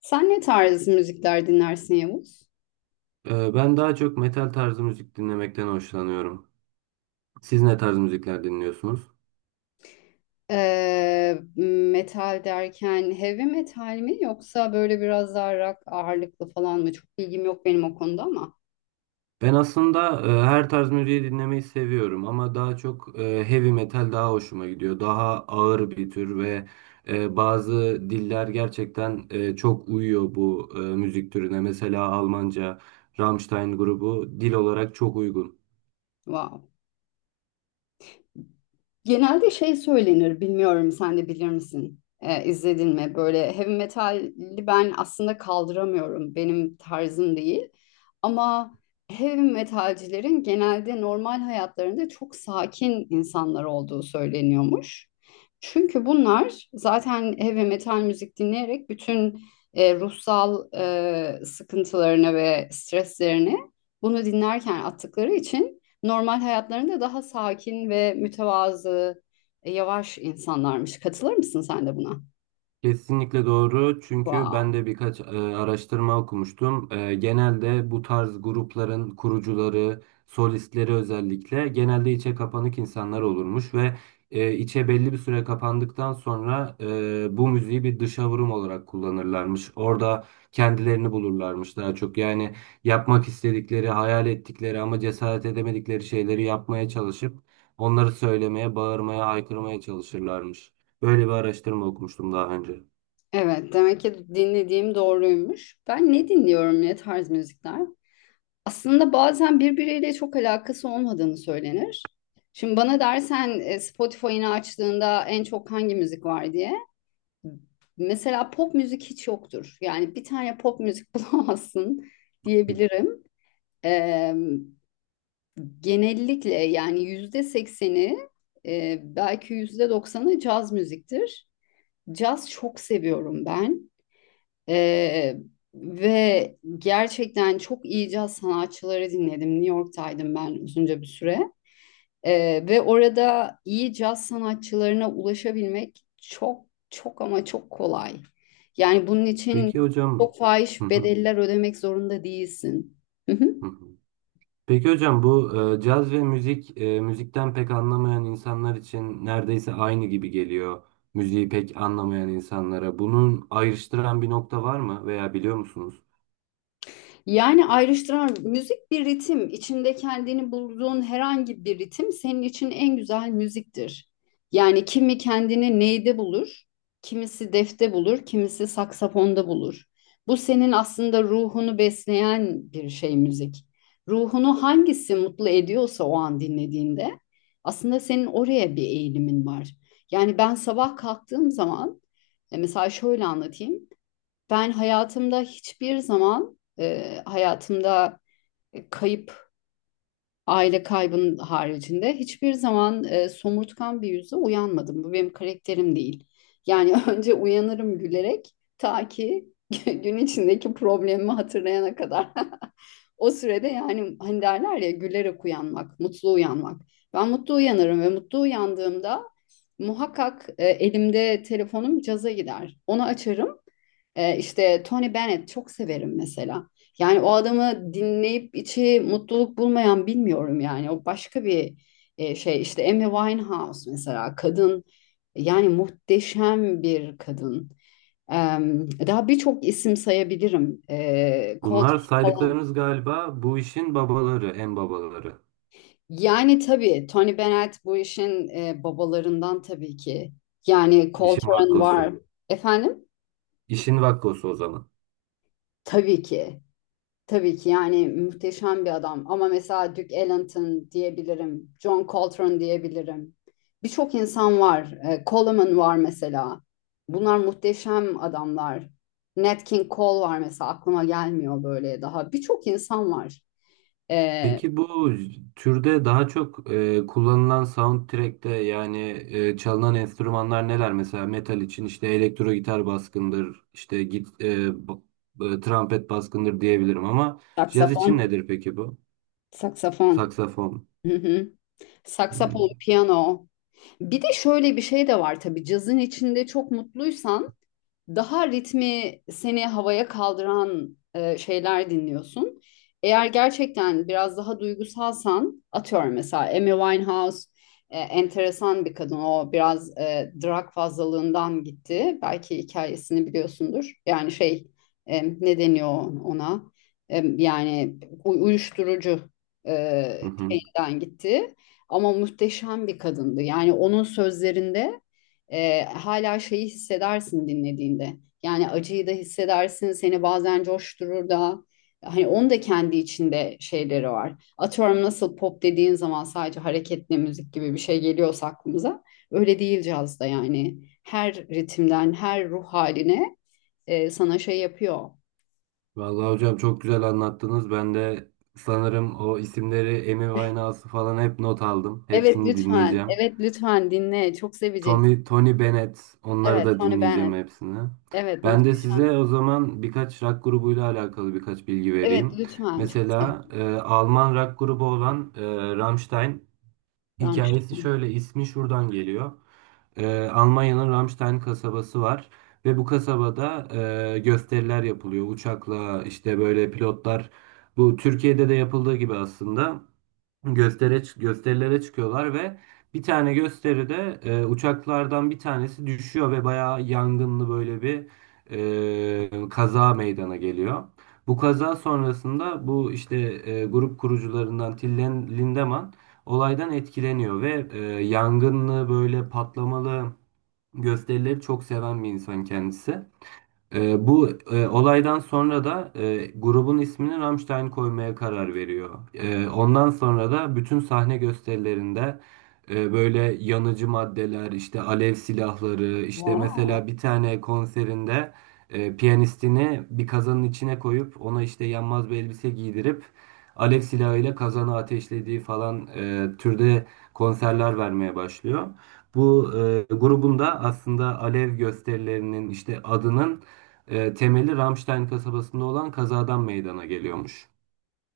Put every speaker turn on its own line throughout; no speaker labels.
Sen ne tarz müzikler dinlersin, Yavuz?
Ben daha çok metal tarzı müzik dinlemekten hoşlanıyorum. Siz ne tarz müzikler dinliyorsunuz?
Ee, Metal derken heavy metal mi yoksa böyle biraz daha rock ağırlıklı falan mı? Çok bilgim yok benim o konuda ama.
Ben aslında her tarz müziği dinlemeyi seviyorum ama daha çok heavy metal daha hoşuma gidiyor. Daha ağır bir tür ve bazı diller gerçekten çok uyuyor bu müzik türüne. Mesela Almanca, Rammstein grubu dil olarak çok uygun.
Wow. Genelde şey söylenir, bilmiyorum, sen de bilir misin? İzledin mi? Böyle heavy metali ben aslında kaldıramıyorum. Benim tarzım değil. Ama heavy metalcilerin genelde normal hayatlarında çok sakin insanlar olduğu söyleniyormuş. Çünkü bunlar zaten heavy metal müzik dinleyerek bütün ruhsal sıkıntılarını ve streslerini bunu dinlerken attıkları için normal hayatlarında daha sakin ve mütevazı, yavaş insanlarmış. Katılır mısın sen de buna?
Kesinlikle doğru çünkü ben
Wow.
de birkaç araştırma okumuştum. Genelde bu tarz grupların kurucuları, solistleri özellikle genelde içe kapanık insanlar olurmuş ve içe belli bir süre kapandıktan sonra bu müziği bir dışa vurum olarak kullanırlarmış. Orada kendilerini bulurlarmış daha çok. Yani yapmak istedikleri, hayal ettikleri ama cesaret edemedikleri şeyleri yapmaya çalışıp onları söylemeye, bağırmaya, haykırmaya çalışırlarmış. Böyle bir araştırma okumuştum daha önce.
Evet, demek ki dinlediğim doğruymuş. Ben ne dinliyorum, ne tarz müzikler? Aslında bazen birbiriyle çok alakası olmadığını söylenir. Şimdi bana dersen Spotify'ını açtığında en çok hangi müzik var diye. Mesela pop müzik hiç yoktur. Yani bir tane pop müzik bulamazsın
Hı.
diyebilirim. Ee, Genellikle yani %80'i, belki %90'ı caz müziktir. Caz çok seviyorum ben. E, Ve gerçekten çok iyi caz sanatçıları dinledim. New York'taydım ben uzunca bir süre. Ve orada iyi caz sanatçılarına ulaşabilmek çok çok ama çok kolay. Yani bunun için
Peki hocam.
çok
Hı
fahiş
hı,
bedeller ödemek zorunda değilsin.
hı hı. Peki hocam, bu caz ve müzik müzikten pek anlamayan insanlar için neredeyse aynı gibi geliyor. Müziği pek anlamayan insanlara. Bunun ayrıştıran bir nokta var mı veya biliyor musunuz?
Yani ayrıştıran müzik bir ritim. İçinde kendini bulduğun herhangi bir ritim senin için en güzel müziktir. Yani kimi kendini neyde bulur, kimisi defte bulur, kimisi saksafonda bulur. Bu senin aslında ruhunu besleyen bir şey, müzik. Ruhunu hangisi mutlu ediyorsa o an dinlediğinde aslında senin oraya bir eğilimin var. Yani ben sabah kalktığım zaman, mesela şöyle anlatayım. Ben hayatımda hiçbir zaman, hayatımda kayıp, aile kaybının haricinde hiçbir zaman somurtkan bir yüzle uyanmadım. Bu benim karakterim değil. Yani önce uyanırım gülerek ta ki gün içindeki problemimi hatırlayana kadar. O sürede yani hani derler ya, gülerek uyanmak, mutlu uyanmak. Ben mutlu uyanırım ve mutlu uyandığımda muhakkak elimde telefonum caza gider. Onu açarım. İşte Tony Bennett çok severim mesela. Yani o adamı dinleyip içi mutluluk bulmayan bilmiyorum yani. O başka bir şey. İşte Amy Winehouse mesela, kadın yani, muhteşem bir kadın. Ee, Daha birçok isim sayabilirim.
Bunlar
Coltrane falan.
saydıklarınız galiba bu işin babaları, en babaları.
Yani tabii Tony Bennett bu işin babalarından tabii ki. Yani
İşin
Coltrane var.
vakkosu.
Efendim?
İşin vakkosu o zaman.
Tabii ki. Tabii ki yani muhteşem bir adam ama mesela Duke Ellington diyebilirim, John Coltrane diyebilirim. Birçok insan var. Coleman var mesela. Bunlar muhteşem adamlar. Nat King Cole var mesela, aklıma gelmiyor böyle daha. Birçok insan var. E,
Peki bu türde daha çok kullanılan soundtrack'te yani çalınan enstrümanlar neler? Mesela metal için işte elektro gitar baskındır, işte git, e, b- e, trompet baskındır diyebilirim ama caz
Saksafon,
için nedir peki bu?
saksafon.
Saksafon.
Hı hı. Saksafon,
Hmm.
piyano. Bir de şöyle bir şey de var tabii. Cazın içinde çok mutluysan daha ritmi seni havaya kaldıran şeyler dinliyorsun. Eğer gerçekten biraz daha duygusalsan, atıyorum mesela Amy Winehouse, enteresan bir kadın. O biraz drug fazlalığından gitti. Belki hikayesini biliyorsundur. Yani şey, ne deniyor ona? Yani uyuşturucu
Hı hı.
şeyinden gitti. Ama muhteşem bir kadındı. Yani onun sözlerinde hala şeyi hissedersin dinlediğinde. Yani acıyı da hissedersin, seni bazen coşturur da. Hani onun da kendi içinde şeyleri var. Atıyorum, nasıl pop dediğin zaman sadece hareketli müzik gibi bir şey geliyorsa aklımıza. Öyle değil cazda yani. Her ritimden, her ruh haline sana şey yapıyor.
Vallahi hocam çok güzel anlattınız. Ben de sanırım o isimleri, Amy Winehouse'u falan hep not aldım.
Evet
Hepsini
lütfen,
dinleyeceğim.
evet lütfen dinle. Çok seveceksin.
Tony Bennett, onları
Evet,
da
Tony
dinleyeceğim
Bennett.
hepsini.
Evet,
Ben de size
muhteşem.
o zaman birkaç rock grubuyla alakalı birkaç bilgi
Evet,
vereyim.
lütfen. Çok
Mesela
sevdim.
Alman rock grubu olan Rammstein hikayesi
Rammstein.
şöyle, ismi şuradan geliyor. Almanya'nın Ramstein kasabası var ve bu kasabada gösteriler yapılıyor. Uçakla işte böyle pilotlar, bu Türkiye'de de yapıldığı gibi aslında gösterilere çıkıyorlar ve bir tane gösteride uçaklardan bir tanesi düşüyor ve bayağı yangınlı böyle bir kaza meydana geliyor. Bu kaza sonrasında bu işte grup kurucularından Lindemann olaydan etkileniyor ve yangınlı böyle patlamalı gösterileri çok seven bir insan kendisi. Bu olaydan sonra da grubun ismini Rammstein koymaya karar veriyor. Ondan sonra da bütün sahne gösterilerinde böyle yanıcı maddeler, işte alev silahları, işte
Wow.
mesela bir tane konserinde piyanistini bir kazanın içine koyup ona işte yanmaz bir elbise giydirip alev silahıyla kazanı ateşlediği falan türde konserler vermeye başlıyor. Bu grubun da aslında alev gösterilerinin işte adının temeli, Ramstein kasabasında olan kazadan meydana geliyormuş.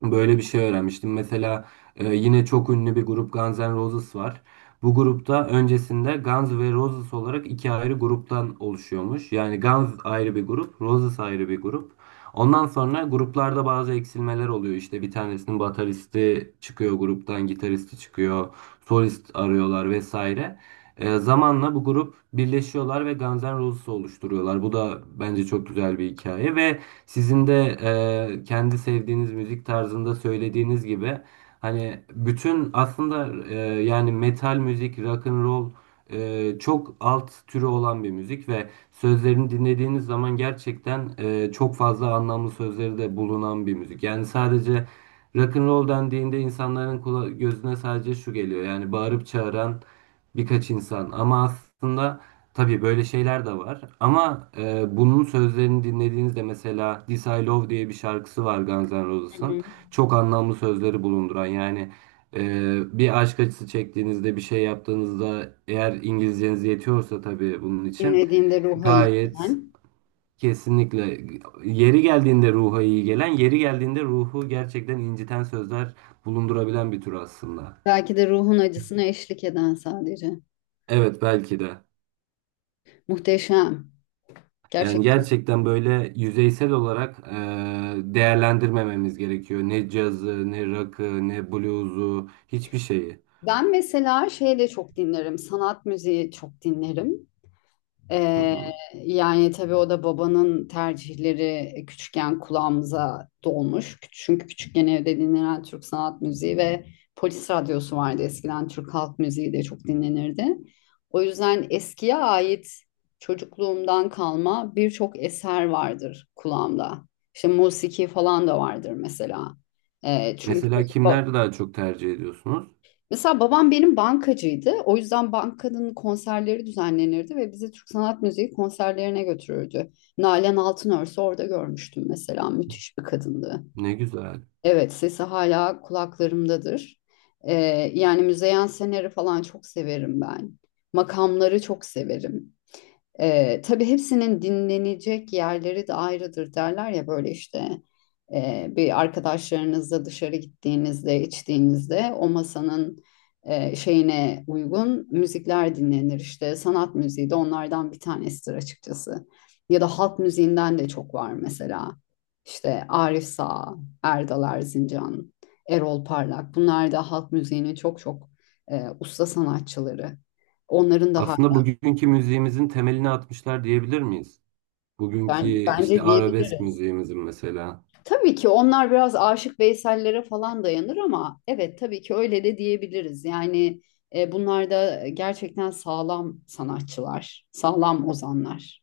Böyle bir şey öğrenmiştim. Mesela yine çok ünlü bir grup Guns N' Roses var. Bu grupta öncesinde Guns ve Roses olarak iki ayrı gruptan oluşuyormuş. Yani Guns ayrı bir grup, Roses ayrı bir grup. Ondan sonra gruplarda bazı eksilmeler oluyor. İşte bir tanesinin bataristi çıkıyor gruptan, gitaristi çıkıyor, solist arıyorlar vesaire. Zamanla bu grup birleşiyorlar ve Guns N' Roses oluşturuyorlar. Bu da bence çok güzel bir hikaye ve sizin de kendi sevdiğiniz müzik tarzında söylediğiniz gibi, hani bütün aslında yani metal müzik, rock and roll çok alt türü olan bir müzik ve sözlerini dinlediğiniz zaman gerçekten çok fazla anlamlı sözleri de bulunan bir müzik. Yani sadece rock and roll dendiğinde insanların gözüne sadece şu geliyor, yani bağırıp çağıran birkaç insan ama aslında tabii böyle şeyler de var ama bunun sözlerini dinlediğinizde mesela This I Love diye bir şarkısı var Guns N'
Hı
Roses'ın.
hı.
Çok anlamlı sözleri bulunduran yani e, bir aşk acısı çektiğinizde, bir şey yaptığınızda, eğer İngilizceniz yetiyorsa tabii bunun için
Dinlediğinde ruha iyi
gayet,
gelen,
kesinlikle, yeri geldiğinde ruha iyi gelen, yeri geldiğinde ruhu gerçekten inciten sözler bulundurabilen bir tür aslında.
belki de ruhun acısına eşlik eden sadece.
Evet belki de.
Muhteşem.
Yani
Gerçekten.
gerçekten böyle yüzeysel olarak değerlendirmememiz gerekiyor. Ne cazı, ne rock'ı, ne blues'u, hiçbir şeyi.
Ben mesela şey de çok dinlerim. Sanat müziği çok dinlerim.
Hı
Ee,
hı.
Yani tabii o da babanın tercihleri, küçükken kulağımıza dolmuş. Çünkü küçükken evde dinlenen Türk sanat müziği ve polis radyosu vardı eskiden, Türk halk müziği de çok dinlenirdi. O yüzden eskiye ait çocukluğumdan kalma birçok eser vardır kulağımda. İşte musiki falan da vardır mesela. Çünkü
Mesela kimler daha çok tercih ediyorsunuz?
mesela babam benim bankacıydı. O yüzden bankanın konserleri düzenlenirdi ve bizi Türk Sanat Müziği konserlerine götürürdü. Nalan Altınörs'ü orada görmüştüm mesela. Müthiş bir kadındı.
Ne güzel.
Evet, sesi hala kulaklarımdadır. Ee, Yani Müzeyyen Sener'i falan çok severim ben. Makamları çok severim. Tabii hepsinin dinlenecek yerleri de ayrıdır, derler ya böyle işte, bir arkadaşlarınızla dışarı gittiğinizde, içtiğinizde o masanın şeyine uygun müzikler dinlenir, işte sanat müziği de onlardan bir tanesidir açıkçası. Ya da halk müziğinden de çok var mesela, işte Arif Sağ, Erdal Erzincan, Erol Parlak, bunlar da halk müziğinin çok çok usta sanatçıları. Onların da...
Aslında bugünkü müziğimizin temelini atmışlar diyebilir miyiz? Bugünkü
Bence
işte arabesk
diyebiliriz.
müziğimizin mesela.
Tabii ki onlar biraz Aşık Veysel'lere falan dayanır ama evet tabii ki öyle de diyebiliriz. Yani bunlar da gerçekten sağlam sanatçılar, sağlam ozanlar.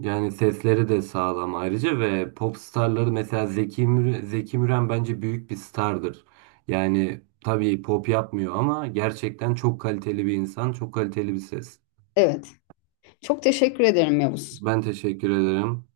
Yani sesleri de sağlam ayrıca ve pop starları, mesela Zeki Müren bence büyük bir stardır. Yani tabii pop yapmıyor ama gerçekten çok kaliteli bir insan, çok kaliteli bir ses.
Evet, çok teşekkür ederim Yavuz.
Ben teşekkür ederim.